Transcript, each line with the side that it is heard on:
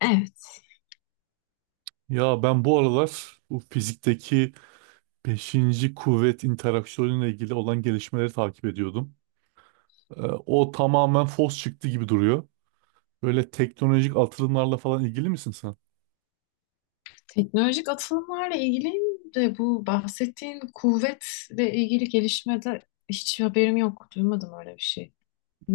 left: Evet.
right: Ya ben bu aralar bu fizikteki beşinci kuvvet interaksiyonuyla ilgili olan gelişmeleri takip ediyordum. O tamamen fos çıktı gibi duruyor. Böyle teknolojik atılımlarla falan ilgili misin sen?
left: Teknolojik atılımlarla ilgili de bu bahsettiğin kuvvetle ilgili gelişmede hiç haberim yok. Duymadım öyle bir şey.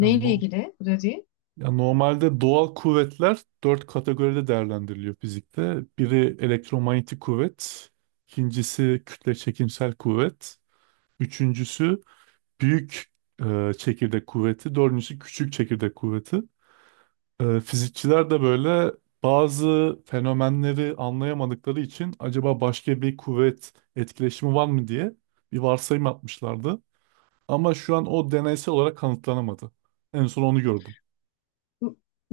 right: Yani, no,
left: ilgili bu dediğin?
right: ya normalde doğal kuvvetler 4 kategoride değerlendiriliyor fizikte. Biri elektromanyetik kuvvet, ikincisi kütle çekimsel kuvvet, üçüncüsü büyük çekirdek kuvveti, dördüncüsü küçük çekirdek kuvveti. Fizikçiler de böyle bazı fenomenleri anlayamadıkları için acaba başka bir kuvvet etkileşimi var mı diye bir varsayım atmışlardı. Ama şu an o deneysel olarak kanıtlanamadı. En son onu gördüm.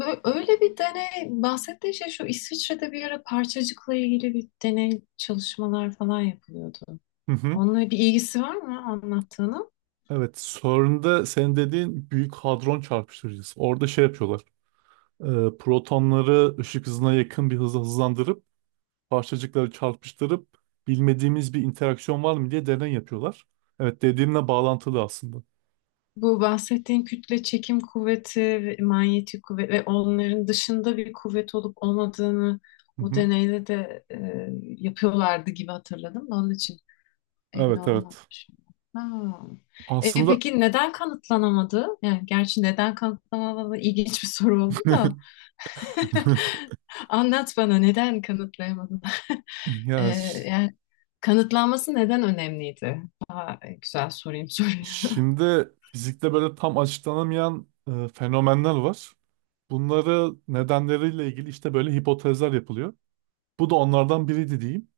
left: Öyle bir deney bahsettiğin şey, şu İsviçre'de bir ara parçacıkla ilgili bir deney çalışmalar falan yapılıyordu.
right: Hı hı.
left: Onunla bir ilgisi var mı anlattığının?
right: Evet, CERN'de senin dediğin Büyük Hadron Çarpıştırıcısı. Orada şey yapıyorlar. Protonları ışık hızına yakın bir hızla hızlandırıp parçacıkları çarpıştırıp bilmediğimiz bir interaksiyon var mı diye deney yapıyorlar. Evet, dediğimle bağlantılı aslında.
left: Bu bahsettiğin kütle çekim kuvveti ve manyetik kuvvet ve onların dışında bir kuvvet olup olmadığını
right: Hı
left: o
right: hı.
left: deneyde de yapıyorlardı gibi hatırladım da onun için emin
right: Evet, evet.
left: olamamışım. Ha. E,
right: Aslında
left: peki neden kanıtlanamadı? Yani gerçi neden kanıtlanamadı ilginç bir soru oldu da anlat bana, neden kanıtlayamadın? E,
right: ya ş-
left: Yani kanıtlanması neden önemliydi? Daha güzel sorayım soruyu.
right: şimdi fizikte böyle tam açıklanamayan fenomenler var. Bunları nedenleriyle ilgili işte böyle hipotezler yapılıyor. Bu da onlardan biriydi diyeyim.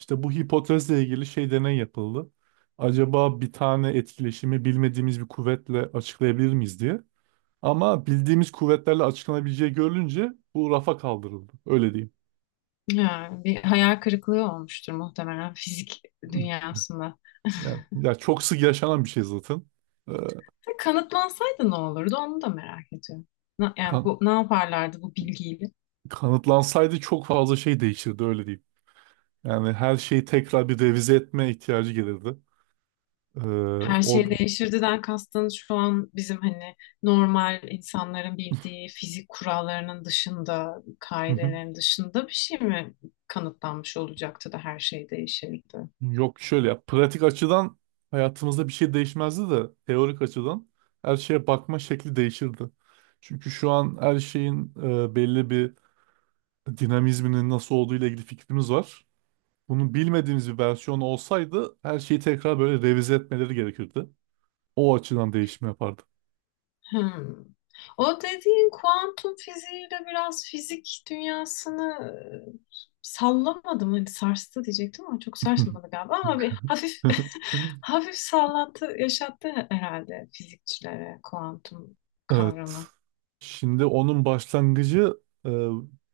right: İşte bu hipotezle ilgili şey deney yapıldı. Acaba bir tane etkileşimi bilmediğimiz bir kuvvetle açıklayabilir miyiz diye. Ama bildiğimiz kuvvetlerle açıklanabileceği görülünce bu rafa kaldırıldı. Öyle diyeyim.
left: Ya, bir hayal kırıklığı olmuştur muhtemelen fizik dünyasında.
right: Yani, ya çok sık yaşanan bir şey zaten.
left: Ya, kanıtlansaydı ne olurdu onu da merak ediyorum. Yani
right: Ee,
left: bu, ne yaparlardı bu bilgiyle?
right: Kanıtlansaydı çok fazla şey değişirdi öyle diyeyim. Yani her şeyi tekrar bir revize etme ihtiyacı gelirdi. Ee,
left: Her
right: o
left: şey değişirdiden kastın şu an bizim, hani normal insanların bildiği fizik kurallarının dışında,
right: Hı hı.
left: kaidelerin dışında bir şey mi kanıtlanmış olacaktı da her şey değişirdi?
right: Yok, şöyle, ya pratik açıdan hayatımızda bir şey değişmezdi de teorik açıdan her şeye bakma şekli değişirdi. Çünkü şu an her şeyin belli bir dinamizminin nasıl olduğu ile ilgili fikrimiz var. Bunu bilmediğimiz bir versiyon olsaydı her şeyi tekrar böyle revize etmeleri gerekirdi. O açıdan değişim yapardı.
left: Hmm. O dediğin kuantum fiziğiyle biraz fizik dünyasını e, sallamadı mı? Hani sarstı diyecektim ama çok sarsmadı galiba. Ama bir hafif hafif sallantı yaşattı herhalde fizikçilere, kuantum
right: Evet.
left: kavramı.
right: Şimdi onun başlangıcı, e,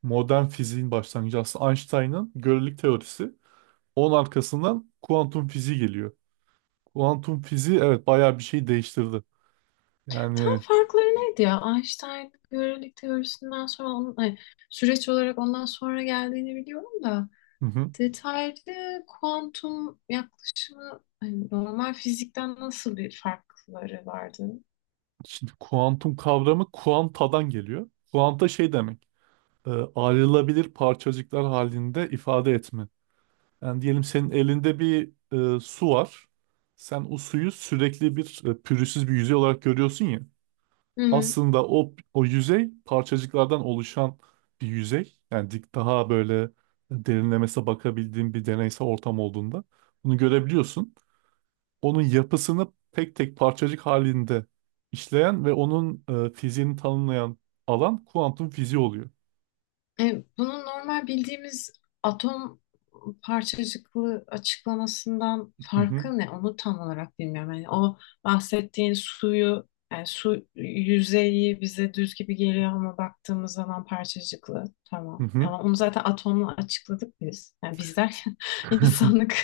right: modern fiziğin başlangıcı aslında Einstein'ın görelilik teorisi. Onun arkasından kuantum fiziği geliyor. Kuantum fiziği evet bayağı bir şey değiştirdi.
left: Tam
right: Yani
left: farkları neydi ya? Einstein görelilik teorisinden sonra onun, ay, süreç olarak ondan sonra geldiğini biliyorum da.
right: hı hı.
left: Detaylı kuantum yaklaşımı hani normal fizikten nasıl bir farkları vardı?
right: Şimdi kuantum kavramı kuantadan geliyor. Kuanta şey demek. e, Ayrılabilir parçacıklar halinde ifade etme. Yani diyelim senin elinde bir su var. Sen o suyu sürekli bir, pürüzsüz bir yüzey olarak görüyorsun ya.
left: Hı.
right: Aslında o yüzey parçacıklardan oluşan bir yüzey. Yani dik daha böyle derinlemesine bakabildiğin bir deneysel ortam olduğunda bunu görebiliyorsun. Onun yapısını tek tek parçacık halinde işleyen ve onun fiziğini tanımlayan alan kuantum fiziği oluyor.
left: E, bunun normal bildiğimiz atom parçacıklı açıklamasından
right: Hı hı.
left: farkı ne? Onu tam olarak bilmiyorum. Yani o bahsettiğin suyu, yani su yüzeyi bize düz gibi geliyor ama baktığımız zaman parçacıklı.
right: Hı
left: Tamam.
right: hı.
left: Ama onu zaten atomla açıkladık biz. Yani biz derken insanlık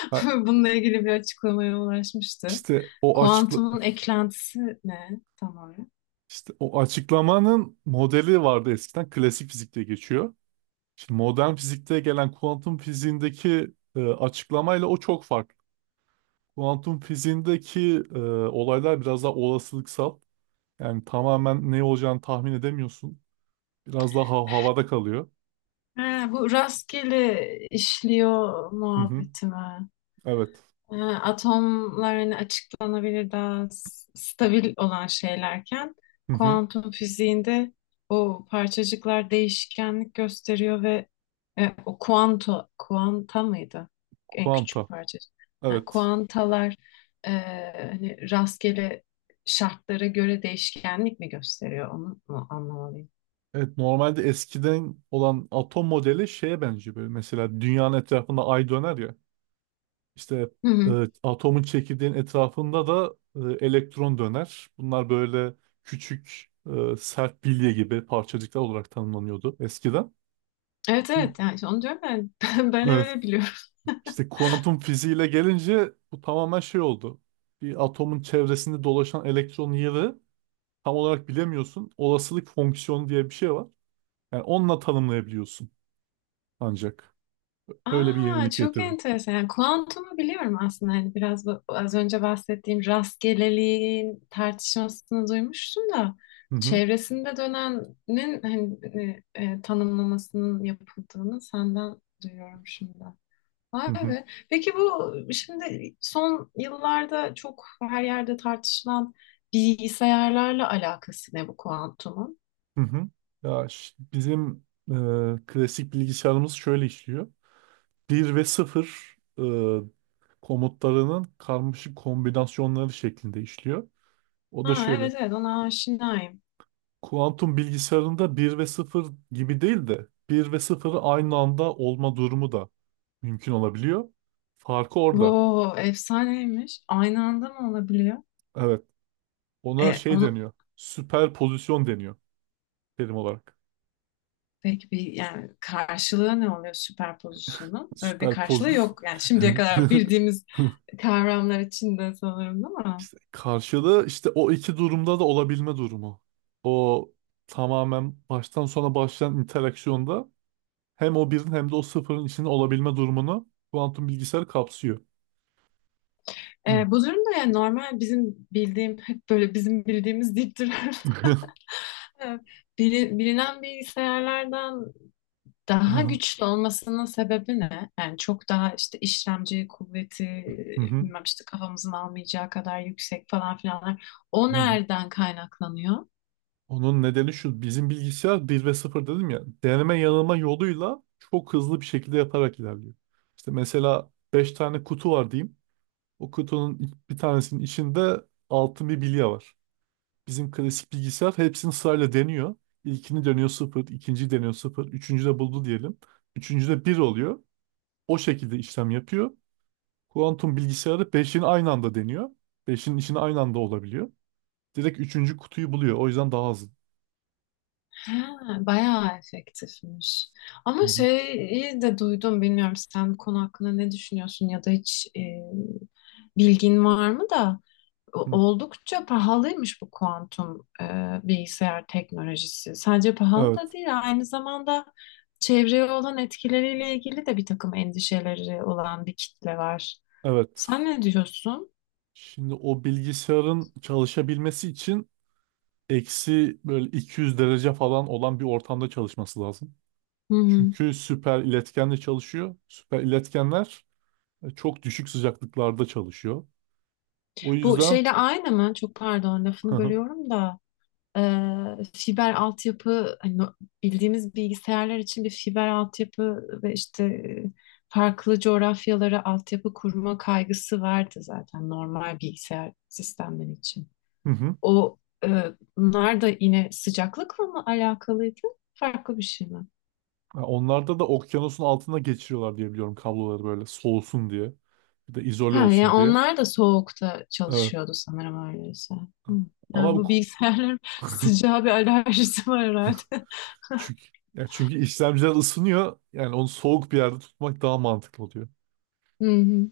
right: Ha,
left: bununla ilgili bir açıklamaya ulaşmıştı.
right: İşte o açıkla
left: Kuantumun eklentisi ne tam olarak?
right: işte o açıklamanın modeli vardı eskiden klasik fizikte geçiyor. Şimdi modern fizikte gelen kuantum fiziğindeki açıklamayla o çok farklı. Kuantum fiziğindeki olaylar biraz daha olasılıksal. Yani tamamen ne olacağını tahmin edemiyorsun. Biraz daha havada kalıyor.
left: Ha, bu rastgele işliyor
right: Hı hı.
left: muhabbeti mi?
right: Evet.
left: E, atomlar hani açıklanabilir daha stabil olan şeylerken
right: Hı hı.
left: kuantum fiziğinde o parçacıklar değişkenlik gösteriyor ve o kuanta mıydı? En
right: Kuanta.
left: küçük parçacık. Yani
right: Evet.
left: kuantalar e, hani rastgele şartlara göre değişkenlik mi gösteriyor, onu mu anlamalıyım?
right: Evet, normalde eskiden olan atom modeli şeye benziyor böyle. Mesela dünyanın etrafında ay döner ya. İşte
left: Hı
right: e,
left: hı.
right: atomun çekirdeğin etrafında da elektron döner. Bunlar böyle küçük, sert bilye gibi parçacıklar olarak tanımlanıyordu eskiden.
left: Evet,
right: Şimdi,
left: evet, yani işte onu diyorum ben. Ben
right: evet,
left: öyle biliyorum.
right: işte kuantum fiziğiyle gelince bu tamamen şey oldu. Bir atomun çevresinde dolaşan elektron yeri tam olarak bilemiyorsun. Olasılık fonksiyonu diye bir şey var. Yani onunla tanımlayabiliyorsun ancak. Öyle bir
left: Aa,
right: yenilik
left: çok
right: getirdim.
left: enteresan. Yani kuantumu biliyorum aslında. Hani biraz bu, az önce bahsettiğim rastgeleliğin tartışmasını duymuştum da
right: Hı hı.
left: çevresinde dönenin hani, tanımlamasının yapıldığını senden duyuyorum şimdi.
right: Hı
left: Vay
right: hı.
left: be. Peki bu şimdi son yıllarda çok her yerde tartışılan bilgisayarlarla alakası ne bu kuantumun?
right: Hı hı. Bizim klasik bilgisayarımız şöyle işliyor. Bir ve sıfır komutlarının karmaşık kombinasyonları şeklinde işliyor. O da
left: Ha,
right: şöyle.
left: evet, evet, ona aşinayım.
right: Kuantum bilgisayarında bir ve sıfır gibi değil de bir ve sıfırı aynı anda olma durumu da mümkün olabiliyor. Farkı
left: Bu
right: orada.
left: efsaneymiş. Aynı anda mı olabiliyor?
right: Evet. Ona
left: E,
right: şey
left: onu
right: deniyor. Süper pozisyon deniyor terim olarak.
left: peki, bir yani karşılığı ne oluyor süperpozisyonun? Öyle bir
right: Süper poz.
left: karşılığı yok. Yani şimdiye kadar bildiğimiz kavramlar içinde sanırım, değil mi?
right: İşte karşılığı, işte o iki durumda da olabilme durumu. O tamamen baştan sona başlayan interaksiyonda hem o birin hem de o sıfırın içinde olabilme durumunu kuantum bilgisayar kapsıyor. Hı.
left: E, bu durumda yani normal bizim bildiğim hep böyle bizim bildiğimiz deyip duran, e, bilinen bilgisayarlardan daha
right: Aha.
left: güçlü olmasının sebebi ne? Yani çok daha işte işlemci kuvveti,
right: Hı hı.
left: bilmem işte kafamızın almayacağı kadar yüksek falan filanlar. O
right: Hı hı.
left: nereden kaynaklanıyor?
right: Onun nedeni şu, bizim bilgisayar bir ve sıfır dedim ya, deneme yanılma yoluyla çok hızlı bir şekilde yaparak ilerliyor. İşte mesela 5 tane kutu var diyeyim. O kutunun bir tanesinin içinde altın bir bilye var. Bizim klasik bilgisayar hepsini sırayla deniyor. İlkini deniyor sıfır, ikinciyi deniyor sıfır, üçüncü de buldu diyelim. Üçüncü de bir oluyor. O şekilde işlem yapıyor. Kuantum bilgisayarı beşin aynı anda deniyor. Beşin içinde aynı anda olabiliyor. Direkt üçüncü kutuyu buluyor. O yüzden daha hızlı.
left: Ha, bayağı efektifmiş.
right: Hı
left: Ama
right: hı.
left: şeyi de duydum, bilmiyorum sen bu konu hakkında ne düşünüyorsun ya da hiç bilgin var mı da
right: Hı.
left: oldukça pahalıymış bu kuantum bilgisayar teknolojisi. Sadece pahalı da
right: Evet,
left: değil, aynı zamanda çevreye olan etkileriyle ilgili de bir takım endişeleri olan bir kitle var.
right: evet.
left: Sen ne diyorsun?
right: Şimdi o bilgisayarın çalışabilmesi için eksi böyle 200 derece falan olan bir ortamda çalışması lazım.
left: Hı hı.
right: Çünkü süper iletkenle çalışıyor. Süper iletkenler çok düşük sıcaklıklarda çalışıyor. O
left: Bu
right: yüzden
left: şeyle aynı mı? Çok pardon, lafını
right: hı
left: bölüyorum da. Fiber altyapı, hani bildiğimiz bilgisayarlar için bir fiber altyapı ve işte farklı coğrafyalara altyapı kurma kaygısı vardı zaten normal bilgisayar sistemleri için.
right: hı.
left: O e, bunlar da yine sıcaklıkla mı alakalıydı? Farklı bir şey mi?
right: Ya onlarda da okyanusun altına geçiriyorlar diye biliyorum kabloları, böyle soğusun diye. Bir de
left: Ha,
right: izole
left: yani
right: olsun diye.
left: onlar da soğukta
right: Evet.
left: çalışıyordu sanırım öyleyse. Hı.
right: Ama
left: Yani
right: bu
left: bu
right: ku-
left: bilgisayarların sıcağa bir alerjisi var herhalde.
right: çünkü, ya çünkü işlemciler ısınıyor. Yani onu soğuk bir yerde tutmak daha mantıklı oluyor.
left: Hı hı.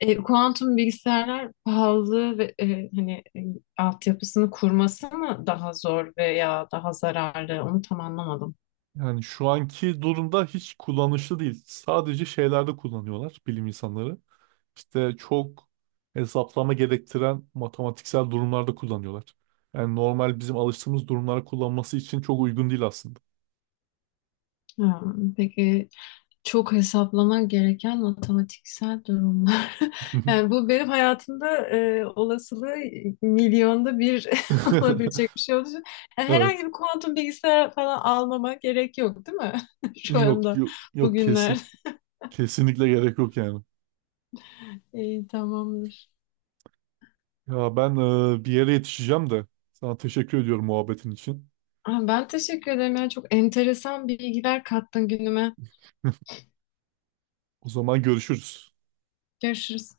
left: E, kuantum bilgisayarlar pahalı ve hani altyapısını kurması mı daha zor veya daha zararlı? Onu tam anlamadım.
right: Yani şu anki durumda hiç kullanışlı değil. Sadece şeylerde kullanıyorlar bilim insanları. İşte çok hesaplama gerektiren matematiksel durumlarda kullanıyorlar. Yani normal bizim alıştığımız durumlara kullanması için çok uygun değil aslında.
left: Ha, peki çok hesaplama gereken matematiksel durumlar. Yani bu benim hayatımda olasılığı milyonda 1 olabilecek bir şey olduğu için yani herhangi
right: Evet.
left: bir kuantum bilgisayar falan almama gerek yok, değil mi? Şu
right: Yok
left: anda
right: yok, yok,
left: bugünler.
right: kesin kesinlikle gerek yok yani.
left: İyi, tamamdır.
right: Ya ben, bir yere yetişeceğim de sana teşekkür ediyorum muhabbetin için.
left: Aa, ben teşekkür ederim. Yani çok enteresan bilgiler kattın günüme.
right: O zaman görüşürüz.
left: Görüşürüz.